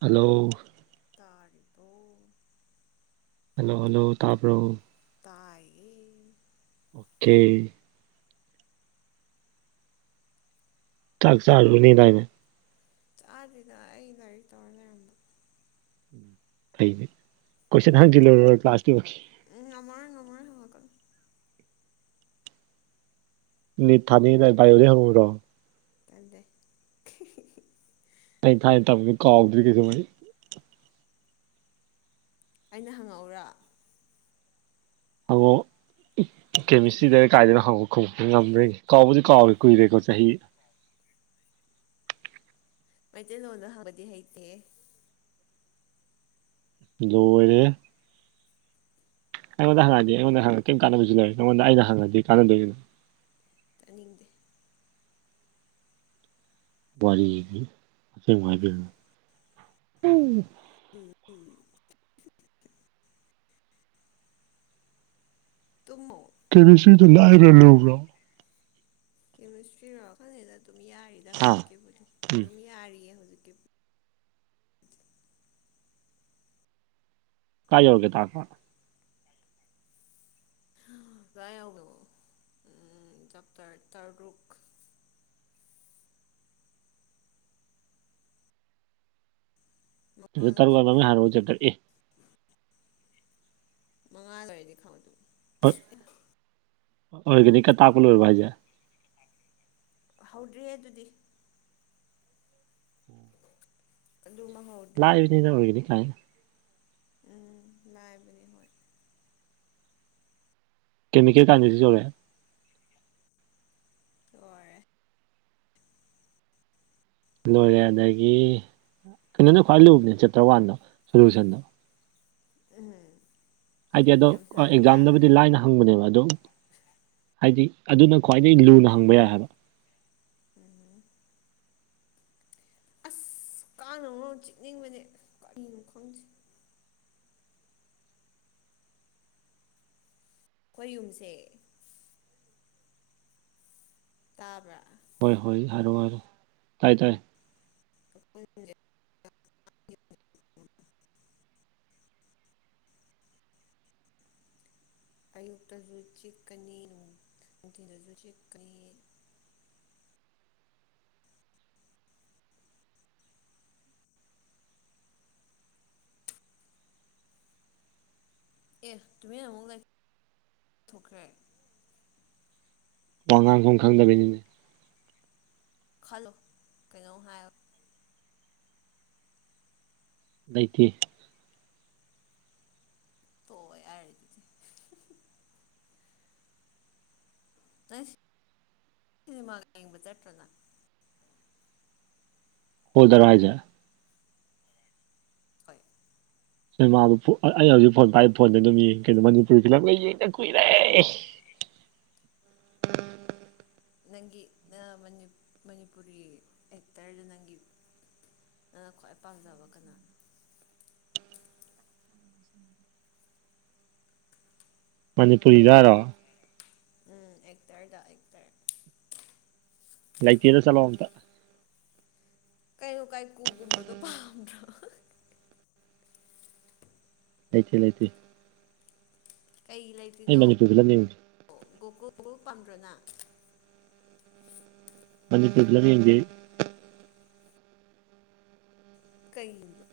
hello ꯇꯥꯔꯤꯕꯣ hello hello ꯇꯥꯕ꯭ꯔꯣ ꯇꯥꯏꯌꯦ ꯀꯦ ꯆꯥꯛ ꯆꯔꯨꯅꯤ ꯗꯥꯏꯅꯦ ꯆꯥꯗꯔ꯭ꯤꯗ ꯑꯩ ꯂꯥꯏꯔꯤꯛ ꯇꯧꯔ ꯂꯩꯔꯝꯕ ꯐꯩꯅꯦ ꯀꯣꯏꯁꯟ ꯍꯥꯡꯖꯤꯜꯂꯔꯣꯏ ꯀ꯭ꯂꯥꯁꯇꯤꯃꯛꯀꯤ ꯎ ꯉꯝꯃꯔꯣꯏ ꯉꯝꯃꯥꯔꯣꯏ ꯍꯪꯉꯛꯀ ꯅꯣ ꯅꯠ ꯊꯥꯅꯤꯗꯥꯏ ꯕꯥꯏꯌꯣ ꯗꯩ ꯍꯧꯔꯤꯔꯣ ꯅꯠꯇꯦ ꯑꯩ ꯊꯥꯏꯅ ꯇꯝꯒꯤ ꯀꯥꯎꯗ꯭ꯔꯤ ꯀꯩꯁꯨꯍꯥꯏ ꯑꯩꯅ ꯍꯪꯉꯛꯎꯔ ꯍꯥꯉꯛ ꯑꯣ ꯀꯦꯃꯤꯁꯇ꯭ꯔꯤ ꯇꯜꯂꯦ ꯇꯔ ꯀꯥꯏꯗꯅ ꯍꯪꯉꯣ ꯈꯨꯝꯕ ꯉꯝꯕꯔꯥ ꯌꯦꯡꯒꯦ ꯀꯥꯎꯕꯨꯗꯤ ꯀꯥꯎꯔꯦ ꯀꯨꯏꯔꯦꯀꯣ ꯆꯍꯤ ꯃꯩꯇꯩꯂꯣꯟꯗ ꯍꯪꯕꯗꯤ ꯍꯩꯇꯦꯍꯦ ꯂꯣꯏꯔꯦꯍꯦ ꯑꯩꯉꯣꯟꯗ ꯍꯪꯉꯗꯤ ꯑꯩꯉꯣꯟꯗ ꯍꯪꯉ ꯀꯝ ꯀꯥꯟꯅꯕꯁꯨ ꯂꯩꯔꯣꯏ ꯃꯉꯣꯟꯗꯥ ꯑꯩꯅꯥ ꯍꯪꯉꯗꯤ ꯀꯥꯟꯅꯗꯣꯏꯅꯣ ꯇꯥꯅꯤꯡꯗꯦ ꯋꯥꯔꯤꯗꯤ ꯑꯁꯦꯡꯕ ꯍꯥꯏꯕꯤꯔꯒꯥ ꯎꯝ ꯎꯝ ꯇꯨꯝꯃꯣ ꯀꯦ ꯕꯤ ꯁꯤꯗꯣ ꯂꯥꯏꯕ꯭ꯔꯥ ꯂꯧꯕ꯭ꯔꯣ ꯀꯦꯃꯤꯁꯇ꯭ꯔꯤꯔꯣꯈꯜꯅꯤꯗ ꯑꯗꯨꯝ ꯌꯥꯔꯤꯗ ꯍꯥ ꯍꯧꯖꯤꯛꯀꯤꯕꯨꯗꯤ ꯎꯝ ꯑꯗꯨꯝ ꯌꯥꯔꯤꯌꯦ ꯍꯧꯖꯤꯛꯀꯤ ꯀꯥꯏ ꯌꯧꯔꯒꯦ ꯇꯥꯛꯄ ꯌꯥꯥꯏ ꯑꯅꯦꯕ ꯗꯞ ꯇꯔ ꯇꯔꯨꯛ ꯃꯉꯥ ꯑꯗꯨꯗ ꯂꯣꯏ ꯇꯔꯨꯛꯕ ꯑꯃ ꯍꯔꯣ ꯆꯦꯇꯔ ꯑꯦ ꯃꯉꯥ ꯑꯗꯨꯋꯥꯏꯗꯤ ꯈꯪꯕꯗ ꯑꯣꯔꯒꯦꯅꯤꯛꯀ ꯇꯥꯄ ꯂꯣꯏꯔꯥꯕꯤ ꯍꯥꯏꯁꯦ ꯍꯧꯗ꯭ꯔꯤꯍꯦ ꯑꯗꯨꯗꯤ ꯑꯗꯨ ꯃꯥ ꯍꯧ ꯂꯥꯏꯕꯅꯤꯗ ꯑꯣꯏꯔꯒꯅꯤ ꯀꯥꯏ ꯎꯝ ꯂꯥꯏꯕꯅꯤ ꯍꯣꯏ ꯀꯦꯃꯤꯀꯦꯜ ꯀꯥꯟꯗꯁꯤ ꯌꯧꯔꯦ ꯂꯣꯏꯔꯦ ꯂꯣꯏꯔꯦ ꯑꯗꯒꯤ ꯀꯩꯅꯣꯅ ꯈ꯭ꯋꯥꯏ ꯂꯨꯕꯅꯦ ꯆꯦꯞꯇꯔ ꯋꯥꯟꯗꯣ ꯁꯣꯂꯨꯁꯟꯗꯣ ꯎꯝ ꯍꯥꯏꯗꯤ ꯑꯗꯣ ꯌꯥꯝ ꯁꯥꯡꯗ꯭ꯔꯥ ꯑꯦꯛꯖꯥꯝꯗꯕꯨꯗꯤ ꯂꯥꯏꯅ ꯍꯪꯕꯅꯦꯕ ꯑꯣ ꯍꯥꯏꯗꯤ ꯑꯗꯨꯅ ꯈ꯭ꯋꯥꯏꯗꯒꯤ ꯂꯨꯅ ꯍꯪꯕ ꯌꯥꯏ ꯍꯥꯏꯕ ꯎꯝ ꯑꯁ ꯀꯥꯟꯅꯣ ꯆꯤꯛꯅꯤꯡꯕꯅꯦ ꯀꯔꯤꯅꯣ ꯈꯪꯗꯦ ꯑꯩꯈꯣꯏ ꯌꯨꯝꯁꯦ ꯇꯥꯕ꯭ꯔꯥ ꯍꯣꯏ ꯍꯣꯏ ꯍꯥꯏꯔꯣ ꯍꯥꯏꯔ ꯇꯥꯏ ꯇꯥꯏ ꯄꯨ ꯑꯌꯨꯛꯇꯁꯨ ꯆꯤꯛꯀꯅꯤ ꯅꯨꯡꯊꯤꯜꯗꯁꯨ ꯆꯤꯛꯀꯅꯤ ꯑꯦ ꯇꯨꯃꯤꯟꯅ ꯑꯃꯨꯛ ꯂꯩꯊꯣꯛꯈ꯭ꯔꯦ ꯋꯥꯉꯥꯡꯐꯝ ꯈꯪꯗꯕꯩꯅꯤꯅꯦ ꯈꯜꯂꯣ ꯀꯩꯅꯣꯝ ꯍꯥꯏꯌꯣ ꯂꯩꯇꯦ ꯇꯣꯛꯑꯣ ꯌꯥꯔꯦ ꯑꯗꯨꯗꯤ [unintelligible] ꯁꯤꯅꯤꯃꯥ ꯌꯦꯪꯕꯥ ꯆꯇꯔꯣ ꯅꯪ ꯍꯣꯜꯗꯔꯣ ꯍꯥꯏꯖꯦ [unintelligible] ꯁꯤꯅꯦꯃꯥ ꯑꯩ ꯍꯧꯖꯤꯛ ꯐꯣꯟ ꯄꯥꯏ ꯐꯣꯟꯗ ꯑꯗꯨꯝ ꯀꯩꯅꯗꯣ ꯃꯅꯤꯄꯨꯔꯤ ꯐꯤꯂꯝ ꯂꯩ ꯌꯦꯡꯗ ꯀꯨꯏꯔꯦ ꯅꯪꯒꯤꯅꯤ ꯃꯅꯤꯄꯨꯔꯤ ꯑꯦꯛꯇꯔꯗꯨ ꯅꯪꯒꯤ ꯅꯪ ꯈ꯭ꯋꯥꯏ ꯄꯥꯝꯖꯕ ꯀꯅꯥꯅꯣ ꯃꯅꯤꯄꯨꯔꯤꯗꯔꯣ ꯎꯝ ꯑꯦꯛꯇꯔꯗ ꯑꯦꯛꯇꯔ ꯂꯥꯏꯇꯦꯗ ꯆꯠꯂꯣ ꯀꯩꯔꯨ ꯀꯥꯏꯀꯨꯒꯨꯝꯕꯗꯣ ꯄꯥꯝꯗꯔꯣ ꯂꯩꯇꯦ ꯂꯩꯇꯦ ꯀꯩꯒꯤ ꯂꯩ ꯑꯩ ꯃꯅꯤꯄꯒꯂꯅꯤ [unintelligible] [unintelligible] ꯀꯩꯒꯤꯅꯣ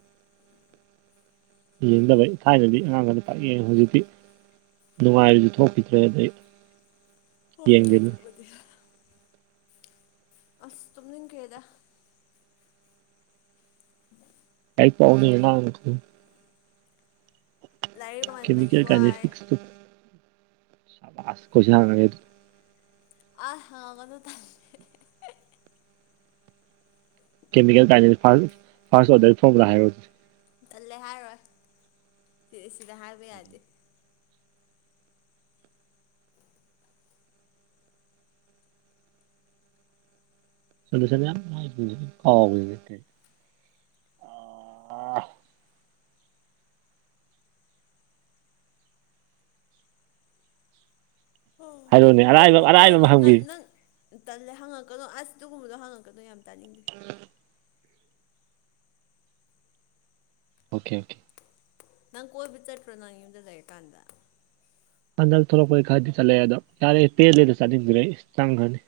ꯅꯤꯡꯗꯕꯩ ꯊꯥꯏꯅꯗꯤ ꯑꯉꯥꯡꯈꯅ ꯇꯥꯛꯑ ꯍꯧꯖꯤꯛꯇꯤ ꯅꯨꯡꯉꯥꯏꯕꯗꯨ ꯊꯣꯛꯈꯤꯗ꯭ꯔꯦ ꯑꯗꯩ ꯍꯣꯏ ꯌꯦꯡꯗꯦꯗ ꯑꯗꯨꯕꯨꯗꯤ ꯑꯁ ꯇꯨꯝꯅꯤꯡꯈ꯭ꯔꯦꯗ [inaudible] [inaudible] ꯂꯥꯏꯔꯤꯛ ꯄꯥꯃꯟꯕꯒꯤ ꯋꯥꯔꯦ [unintelligible] [unintelligible] ꯀꯦꯃꯦꯜꯥꯏ ꯐ ꯐꯥꯁ ꯑꯣꯔ [unintelligible] ꯇꯜꯂꯦ ꯍꯥꯏꯔꯣꯏ ꯁꯤ ꯁꯤꯗ ꯍꯥꯏꯕ ꯌꯥꯗꯦ ꯁꯣꯂꯁꯟ ꯌꯥꯝ ꯀꯥꯎ ꯍ ꯍꯥꯏꯔꯣꯅꯦ ꯑꯔꯥꯏꯕ ꯅꯥꯪꯕꯨ ꯑꯔꯥꯏꯕ ꯀꯣꯏꯕ ꯑꯃ ꯅ ꯍꯪꯕꯤꯌꯨ ꯅꯪ ꯇꯜꯂꯦ ꯍꯪꯉꯛꯀꯅꯣ ꯑꯁ ꯑꯗꯨꯒꯨꯝꯕꯗꯣ ꯍꯪꯉꯛꯀꯅꯣ ꯌꯥꯝ ꯇꯥꯅꯤꯡꯗꯦ [inaudible] ꯑꯣꯀꯦ ꯑꯣꯀꯦ ꯅꯪ ꯀꯣꯏꯕ ꯆꯠꯇꯔꯣ ꯅ ꯌꯨꯝꯗ ꯂꯩꯔꯤꯀꯥꯟꯗ ꯍꯟꯗꯛ ꯊꯣꯛꯂꯛꯄꯒꯤ ꯈꯔꯗꯤ ꯆꯠꯂꯛꯦ ꯑꯣ ꯌꯥꯔꯦ ꯄꯦꯟꯦꯜꯂꯦꯗ ꯆꯠꯅꯤꯡꯗ꯭ꯔꯦ ꯆꯪꯈ꯭ꯔꯅꯤ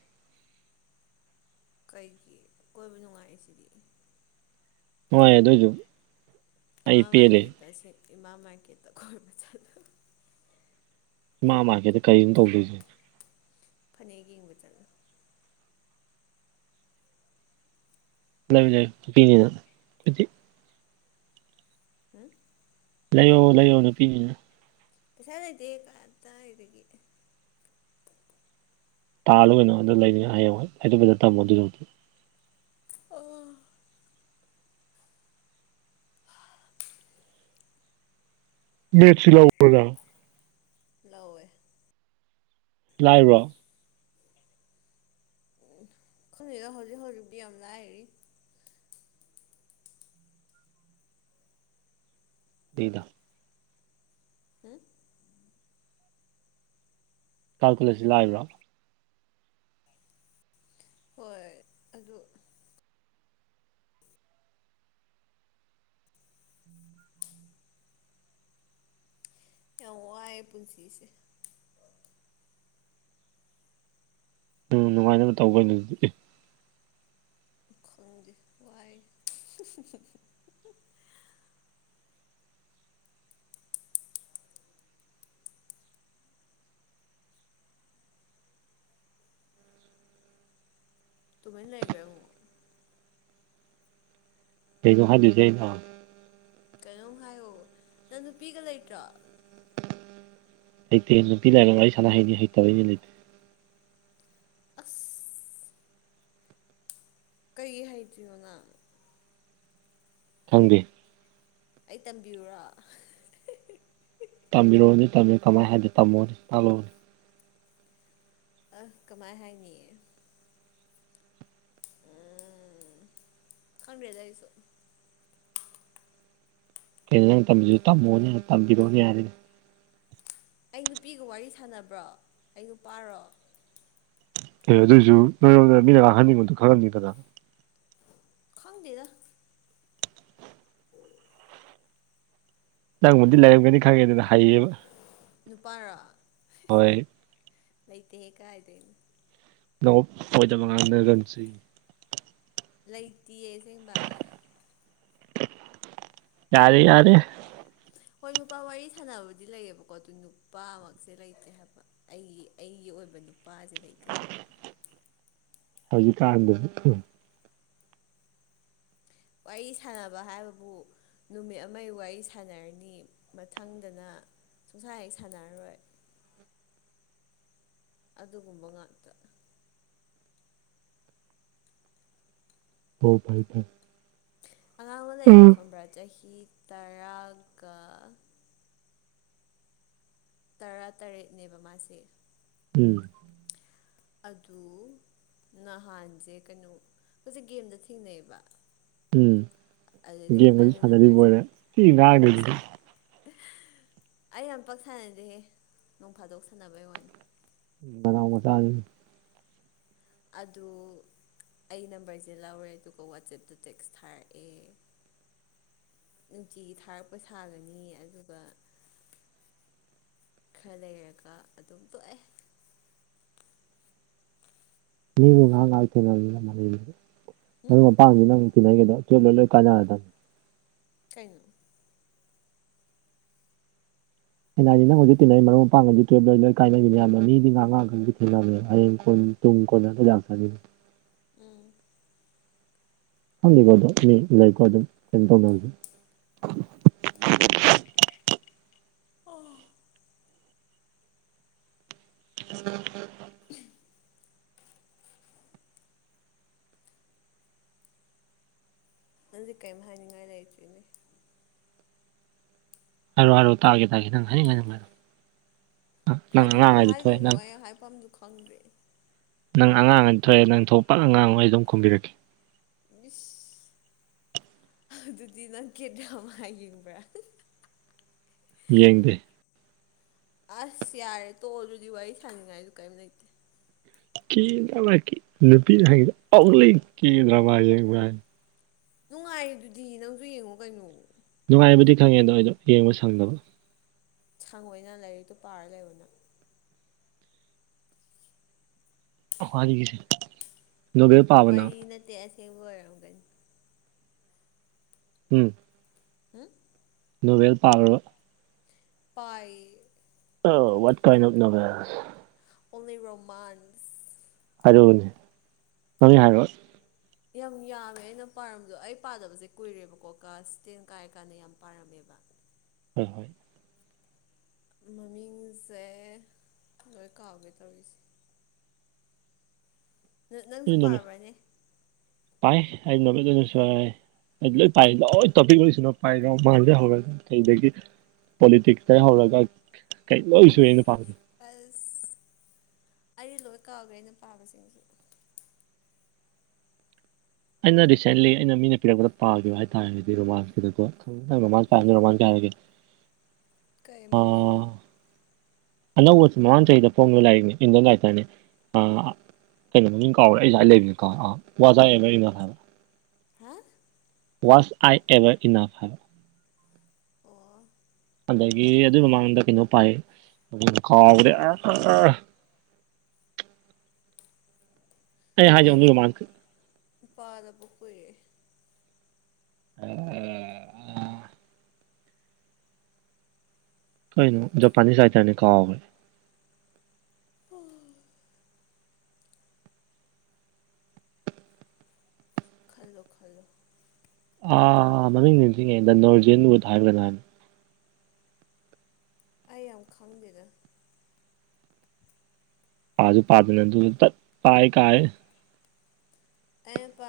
ꯀꯩꯒꯤ ꯀꯣꯏꯕ ꯅꯨꯡꯉꯥꯏꯁꯤꯗꯤ ꯍꯣꯏ ꯑꯗꯨꯏꯗꯨ ꯏꯃꯥ ꯃꯥꯔꯀꯦꯠꯇ ꯑꯩꯁ‌ꯦ ꯏꯃꯥ ꯃꯥꯔꯀꯦꯠꯇ ꯀꯣꯏꯕ ꯆꯠ ꯏꯃꯥ ꯃꯥꯔꯀꯦꯠꯇ ꯀꯔꯤꯅ‌ꯣ ꯇꯧꯗꯣꯏꯁꯦ ꯐꯅꯦꯛ ꯌꯦꯡꯕ ꯆꯠꯂꯣ ꯂꯩꯕꯤ ꯂꯩꯕꯤꯅꯤꯅ [unintelligible] ꯍꯥ ꯂꯩꯌꯣ ꯂꯩꯌꯣ ꯅꯨꯄꯤꯅꯤꯅ ꯄꯩꯁꯥ ꯂꯩꯇꯦ ꯀ ꯗꯥꯏꯗꯒꯤ ꯇꯥꯂꯨ ꯀꯩꯅꯣ ꯑꯗ ꯂꯩꯅꯤ ꯍꯌꯦꯡꯏ ꯋꯥꯏ ꯐꯖ ꯇꯝꯃꯣ ꯑꯗꯨꯗꯧꯗꯤ ꯑ ꯃꯦꯠꯁꯤ ꯂꯥꯎꯕ ꯅꯪ ꯂꯧꯋꯦ ꯂꯥꯏꯕ꯭ꯔꯣ ꯎꯝ ꯈꯪꯉꯒ ꯍꯧꯖꯤꯛ ꯍꯧꯖꯤꯛꯇꯤ ꯌꯥꯝ ꯂꯥꯏꯔꯤ [unintelligible] ꯍꯥ ꯀꯥꯜꯀꯨꯂꯁꯁꯦ ꯂꯥꯏꯕ꯭ꯔꯣ ꯍꯣꯏ ꯑꯗꯨ ꯌꯥꯝ ꯋꯥꯏꯌꯦ ꯄꯨꯟꯁꯤꯁꯦ ꯎꯝ ꯅꯨꯡꯉꯥꯏꯅꯕ ꯇꯧ ꯀꯩꯅꯣ ꯑꯗꯨ ꯈꯪꯗꯦ ꯋꯥꯏꯌ‌ꯦ ꯇꯨꯃꯤꯟ ꯂꯩꯒ꯭ꯔꯦ ꯑꯃꯨꯛ ꯀꯩꯅꯣ ꯍꯥꯏꯗ‌ꯣꯏꯖꯦ ꯑꯩꯅ ꯀꯩꯅꯣꯝ ꯍꯥꯏꯌꯣ ꯅꯪ ꯅꯨꯄꯤꯒ ꯂꯩꯇ꯭ꯔꯣ ꯍꯩꯇꯦ ꯅꯨꯄꯤ ꯂꯩꯥꯏꯔꯒ ꯋꯥꯔꯤ ꯁꯥꯟꯅ ꯍꯩꯅꯤ ꯍꯩꯇꯕꯩꯅꯤ ꯂꯩꯇꯦ ꯑꯁꯁ ꯀꯩꯒꯤ ꯍꯩꯇ꯭ꯔꯤꯅꯣ ꯅꯪ ꯈꯪꯗꯦ ꯑꯩ ꯇꯝꯕꯤꯌꯨꯔ‌ꯣ ꯇꯝꯕꯤꯔꯣꯅꯤ ꯇꯝꯃꯨ ꯀꯃꯥꯏ ꯍꯥꯏꯗ‌ꯣꯏꯅ‌ꯣ ꯇꯝꯃꯣꯅ‌ꯦ ꯇꯛꯂꯛꯂꯣꯅ‌ꯦ ꯑ ꯀꯃꯥꯏ ꯍꯥꯏꯅꯤ ꯎꯝ ꯈꯪꯗꯔꯦꯗ ꯑꯩꯁꯨ ꯀꯩꯅꯣ ꯅꯪ ꯇꯝꯁ‌ꯦ ꯇꯝꯃꯣꯅ‌ꯦ ꯇꯝꯕꯤꯔꯣꯅ‌ꯦ ꯌꯥꯔꯦꯅꯦ ꯑꯩ ꯅꯨꯄꯤꯒ ꯋꯥꯔꯤ ꯁꯥꯟꯅꯕ꯭ꯔꯣ ꯑꯩ ꯅꯨꯄꯥꯔꯣ ꯑꯦ ꯑꯗꯨ ꯑꯣꯏꯁꯨ [unintelligible] ꯃꯤꯅ ꯉꯥꯡꯍꯟꯅꯤꯡꯕꯗꯣ ꯈꯪꯉꯝꯅꯤꯗꯅ ꯈꯪꯗꯦꯗ ꯎ ꯅꯪꯕꯨꯗꯤ ꯂꯩꯔꯝꯒꯅꯤ ꯈꯪꯉꯦꯗꯅ ꯍꯩꯌꯦꯕ ꯅꯨꯄꯥꯔꯣ ꯍꯣꯏ ꯂꯩꯇꯦꯍꯦ ꯀꯥꯏꯗꯩꯅꯣ ꯅꯎꯞ ꯑꯣꯏꯗꯕ ꯉꯥꯡꯅꯒꯨꯝꯁꯤ ꯂꯩꯇꯤꯌꯦ ꯑꯁꯦꯡꯕ ꯌꯥꯔꯦ ꯌꯥꯔꯦ ꯍꯣꯏ ꯅꯨꯄꯥ ꯋꯥꯔꯤ ꯁꯥꯟꯅꯕꯗꯤ ꯂꯩꯌꯦꯕꯀꯣ ꯑꯗꯨ ꯅꯨꯄꯥꯃꯛꯁꯦ ꯂꯩꯇꯦ ꯍꯥꯏꯕ ꯑꯩꯒꯤ ꯑꯩꯒꯤ ꯑꯣꯏꯕ ꯅꯨꯄꯥꯖꯦ ꯂꯩꯇꯦ ꯍꯥꯏꯕ ꯍꯧꯖꯤꯛꯀꯥꯟꯗꯕꯨ ꯋꯥꯔꯤ ꯁꯥꯟꯅꯕ ꯍꯥꯏꯕꯕꯨ ꯅꯨꯃꯤꯠ ꯑꯃꯩ ꯋꯥꯔꯤ ꯁꯥꯟꯅꯔꯅꯤ ꯃꯊꯪꯗꯅ ꯁꯨꯡꯁꯥ ꯍꯦꯛ ꯁꯥꯟꯅꯔꯔꯣꯏ ꯑꯗꯨꯒꯨꯝꯕ ꯉꯥꯛꯇ ꯑ‌ꯣ ꯐꯩ ꯐꯩ ꯑꯉꯥꯡ ꯑꯃ ꯂꯩꯌ‌ꯦꯕ ꯎꯝ ꯈꯪꯕ꯭ꯔꯥ ꯆꯍꯤ ꯇꯔꯥꯒ ꯇꯔꯥ ꯇꯔꯦꯠꯅꯦꯕ ꯃꯥꯁꯦ ꯎꯝ ꯑꯗꯨ ꯅꯍꯥꯟꯁꯦ ꯀꯩꯅꯣ ꯍꯧꯣꯏꯁꯛ ꯒꯦꯝꯗ ꯊꯦꯡꯅꯩꯑꯕ ꯎꯝ ꯑꯗꯨꯗꯒꯤ ꯒꯦꯝꯒꯁꯨ ꯃꯥꯅ ꯁꯥꯟꯅꯔꯤꯕ ꯅꯝꯕꯔꯁꯦ ꯑꯣꯏꯔꯦ ꯊꯤ ꯍꯣꯏ ꯉꯥꯡꯉꯤꯗꯨꯗꯤ ꯁꯥꯏ ꯑꯩ ꯑꯃ ꯄꯛ ꯁꯥꯟꯅꯁꯦ ꯅꯣꯡ ꯐꯥꯗꯣꯛ ꯁꯥꯟꯅꯕꯩ ꯋꯥꯅꯤ ꯗꯥꯝꯕꯗꯥꯜ ꯑꯗꯨ ꯑꯩ ꯅꯝꯕꯔꯁꯦ ꯂꯧꯔꯦ ꯑꯗꯨꯒ ꯋꯥꯆꯦꯞꯇ ꯇꯦꯛꯁ ꯊꯥꯔꯛꯑꯦ ꯅꯨꯡꯇꯤꯒꯤ ꯊꯥꯔꯛꯄ ꯁꯥꯒꯅꯤ ꯑꯗꯨꯒ ꯈꯔ ꯂꯩꯔꯒ ꯑꯗꯨꯝ ꯇꯣꯛꯑꯦ ꯃꯤꯕꯨ ꯉꯥꯏꯍꯥꯛ ꯉꯥꯏꯍꯥꯛ [unintelligible] ꯎꯝ ꯃꯔꯨꯞ ꯃꯄꯥꯡꯗꯨ ꯅꯪ ꯇꯤꯟꯅꯈꯤꯕꯗ‌ꯣ [unintelligible] ꯀꯩꯅꯣ ꯑꯩꯅ ꯍꯥꯏꯗꯤ ꯅꯪ ꯍꯧꯖꯤꯛ ꯊꯤꯟꯅꯩ ꯃꯔꯨꯞ ꯃꯄꯥꯡ ꯒꯩꯗꯨ ꯇꯨꯌꯦꯞ ꯂꯣꯏꯔ ꯂ‌ꯣꯏ ꯀꯥꯏꯅꯈꯤꯅꯤ ꯍꯥꯏꯕꯥ ꯃꯤꯗꯤ ꯉꯥꯏꯍꯛ ꯉꯥꯏꯍꯛ‌ꯀꯤ ꯁꯨꯝ ꯇꯤꯟꯅꯕꯅ‌ꯦꯕ ꯍꯌꯦꯡ ꯀꯣꯟꯅ ꯇꯨꯡ ꯀꯣꯏꯅꯗ ꯌꯥꯝ ꯐꯈꯤꯅꯤ ꯎꯝ ꯈꯪꯗ‌ꯦꯗ ꯑꯗꯣ ꯀꯔꯤ ꯂꯩꯀꯣ ꯑꯗꯨꯝ ꯀꯩꯅꯣ ꯇꯧꯅꯕꯁꯤ ꯑꯣ ꯎꯝ [inaudible] ꯅꯪꯗꯤ ꯀꯔꯤꯝ ꯍꯥꯏꯅꯤꯡꯉꯥꯏ ꯂꯩꯇ꯭ꯔꯤꯅꯦ ꯍꯥꯏꯔꯣ ꯍꯔꯣ ꯇꯥꯒꯦ ꯇꯥꯦ ꯅꯪ ꯍꯥꯏꯅꯤꯡꯣ ꯀꯔꯤꯕꯨ ꯊꯣꯛꯑꯦ ꯍꯥꯏꯗꯣꯏꯅꯣ ꯅꯪ ꯑꯩ ꯍꯥꯏꯐꯝꯗꯨ ꯈꯪꯗ꯭ꯔꯦ ꯅꯪ ꯑꯉꯥꯡ ꯑꯅꯤ ꯊꯣꯛꯑꯦ ꯅꯪ ꯊꯣꯛꯄ ꯄ ꯑꯉꯥꯡꯍꯣꯏ ꯑꯩ ꯑꯗꯨꯝ ꯈꯨꯝꯕꯤꯔꯛꯀꯦ ꯃꯤꯁ ꯑꯗꯨꯗꯤ ꯅꯪꯒꯤꯦ ꯗ꯭ꯔꯃꯥ ꯌꯦꯡꯕ꯭ꯔꯥ ꯌꯦꯡꯗꯦ ꯑꯁ ꯌꯥꯔꯦ ꯇꯣꯛꯑꯣ ꯑꯗꯨꯗꯤ ꯋꯥꯔꯤ ꯁꯥꯥꯟꯅꯤꯡꯉꯥꯏꯗꯨ ꯀꯔꯤꯝ ꯂꯩꯇꯦ ꯀꯦꯟꯗ꯭ꯔꯕ ꯅꯨꯄꯤꯅ ꯍꯥꯏꯪꯉꯗ ꯑꯣꯥꯎꯂꯤ ꯀꯦꯟꯗ꯭ꯔꯕ ꯌꯦꯡꯕ꯭ꯔ ꯍꯥꯏꯅꯤ ꯅꯨꯡꯉꯥꯏꯌꯦ ꯑꯗꯨꯗꯤ ꯅꯪꯁꯨ ꯌꯦꯡꯉꯣ ꯀꯩꯅꯣ ꯅꯨꯡꯉꯥꯏꯕꯕꯨꯗꯤ ꯈꯪꯉꯦꯗꯣ ꯑꯩꯗꯣ ꯌꯦꯡꯕ ꯁꯪꯗꯕ ꯊꯥꯡ ꯑꯣꯏꯅ ꯂꯥꯏꯔꯤꯛꯇꯣ ꯄꯥꯔ ꯂꯩꯕꯅ ꯍꯗꯤ ꯀꯁꯤꯦ ꯋꯥꯔꯤ ꯅꯠꯇꯦ ꯑꯁꯦꯡꯕ ꯑꯣꯏꯔꯝꯒꯅꯤ ꯎꯝ ꯍꯝ ꯅꯣꯕꯦꯜ ꯄꯥꯕ꯭ꯔꯕ ꯄꯥꯏ ꯑ ꯋꯥꯠ ꯀꯥꯏꯟ ꯑꯣꯐ ꯅꯥꯕꯦꯜ ꯑꯣꯂꯏ ꯔꯣꯍꯃꯥꯟ ꯑꯗꯨꯅꯦ ꯅꯪꯅꯤ ꯍꯥꯏꯔꯛꯑꯣ ꯌꯥꯝ ꯌꯥꯝꯃꯦ ꯑꯩꯅ ꯄꯥꯔꯝꯕꯗꯣ ꯑꯩ ꯄꯥꯗꯕꯁꯦ ꯀꯨꯏꯔꯦꯕꯀꯣ ꯀꯥꯁꯇꯦꯟ ꯀꯥꯏꯔ ꯀꯥꯟꯗ ꯌꯥꯝ ꯄꯥꯔꯝꯃꯦꯕ ꯍꯣꯏ ꯍꯣꯏ ꯃꯃꯤꯡꯁꯦ ꯂꯣꯏ ꯀꯥꯎꯒꯦ ꯇꯧꯔꯤꯁꯦ ꯅꯪꯁꯨ ꯑꯩ ꯅꯣꯕꯦꯜ ꯄꯥꯔꯕꯅꯦ ꯄꯥꯏ ꯑꯩ ꯅꯣꯃꯤꯠ ꯑꯣꯏꯅꯁꯨ ꯍꯥꯏ ꯑꯩꯗꯤ ꯂꯣꯏ ꯄꯥꯏ ꯂꯣꯏ ꯇꯣꯄꯤꯛ ꯂꯥꯏ ꯁꯨꯅꯥ ꯄꯥꯏ ꯂꯣꯏ ꯃꯥꯗꯩ ꯍꯧꯕꯒ ꯑꯗꯒꯤ ꯄꯣꯂꯤꯇꯤꯛꯁꯇ ꯍꯧꯔꯒ ꯀꯩ ꯂꯣꯏ ꯁꯨꯏ ꯑꯩꯅ ꯑꯁ ꯄꯥꯕꯗꯣ ꯑꯁ ꯑꯩ ꯂꯣꯏ ꯀꯥꯎꯈ꯭ꯔꯦ ꯑꯩꯅ ꯄꯥꯕꯁꯤꯡꯁꯨ ꯑꯩꯅ ꯔꯤꯁꯦꯟꯂꯤ ꯑꯩꯅ ꯃꯤꯅ ꯄꯤꯔꯛꯄꯗ ꯄꯥꯈꯤꯕ ꯍꯥꯏꯇꯥꯔꯒꯗꯤ ꯔꯣꯃꯥꯟꯁꯤꯗꯀꯣ ꯎꯝ [unintelligible] ꯀꯩ ꯃꯃꯤꯡꯅꯣ ꯑꯅꯧꯕꯁꯨ ꯃꯃꯥꯡ ꯆꯍꯤꯗ ꯐꯣꯡꯉꯤꯕ ꯂꯥꯏꯔꯤꯛꯅꯤ ꯏꯟꯗꯤꯌꯟ ꯔꯥꯏꯇꯔꯅꯦ ꯑ ꯀꯩꯅꯣ ꯃꯃꯤꯡ ꯀꯥꯎꯒ꯭ꯔꯦ ꯑꯩ ꯖꯥꯢ ꯂꯩꯕꯅꯦ ꯀ ꯑꯥ ꯋꯥꯖꯥꯏꯕꯦꯔꯤꯅꯥ ꯍꯥꯏꯕ ꯍꯥ ꯋꯥꯁ ꯑꯥꯏ ꯑꯦꯕꯔ ꯏꯅꯐ ꯍꯥꯏꯕ ꯑꯣ ꯑꯗꯒꯤ ꯑꯗꯨꯏ ꯃꯃꯥꯡꯗ ꯀꯩꯅꯣ ꯄꯥꯏ ꯀꯥꯎꯒ꯭ꯔꯦ ꯑꯑꯍꯑ ꯑꯩ ꯍꯥꯏꯖꯦ ꯑꯣꯡꯂꯤ ꯑꯩꯗꯤ ꯔꯣꯃꯥꯟꯁ ꯄꯥꯗꯕ ꯀꯨꯏꯔꯦ ꯑꯑꯑ ꯀꯩꯅꯣ ꯖꯄꯥꯅꯤꯁ ꯔꯥꯏꯇꯥꯔꯅꯦ ꯀꯥꯎꯈ꯭ꯔꯦ ꯑꯣ ꯈꯜꯂꯣ ꯈꯜꯂꯣ ꯑ ꯃꯃꯤꯡ ꯅꯤꯡꯁꯤꯡꯉꯦꯗ ꯅꯣꯔꯖꯤꯟ ꯋꯨꯠ ꯍꯥꯏꯕ꯭ꯔꯥ ꯀꯩꯅꯣꯝ ꯍꯥꯏꯕꯅꯤ ꯑꯩ ꯌꯥꯝ ꯈꯪꯗꯦꯗ ꯄꯥꯖꯨ ꯄꯥꯗꯅ ꯑꯗꯨꯒ ꯇꯠ ꯄꯥꯏꯀꯥꯏ ꯑꯩꯅ ꯄꯥ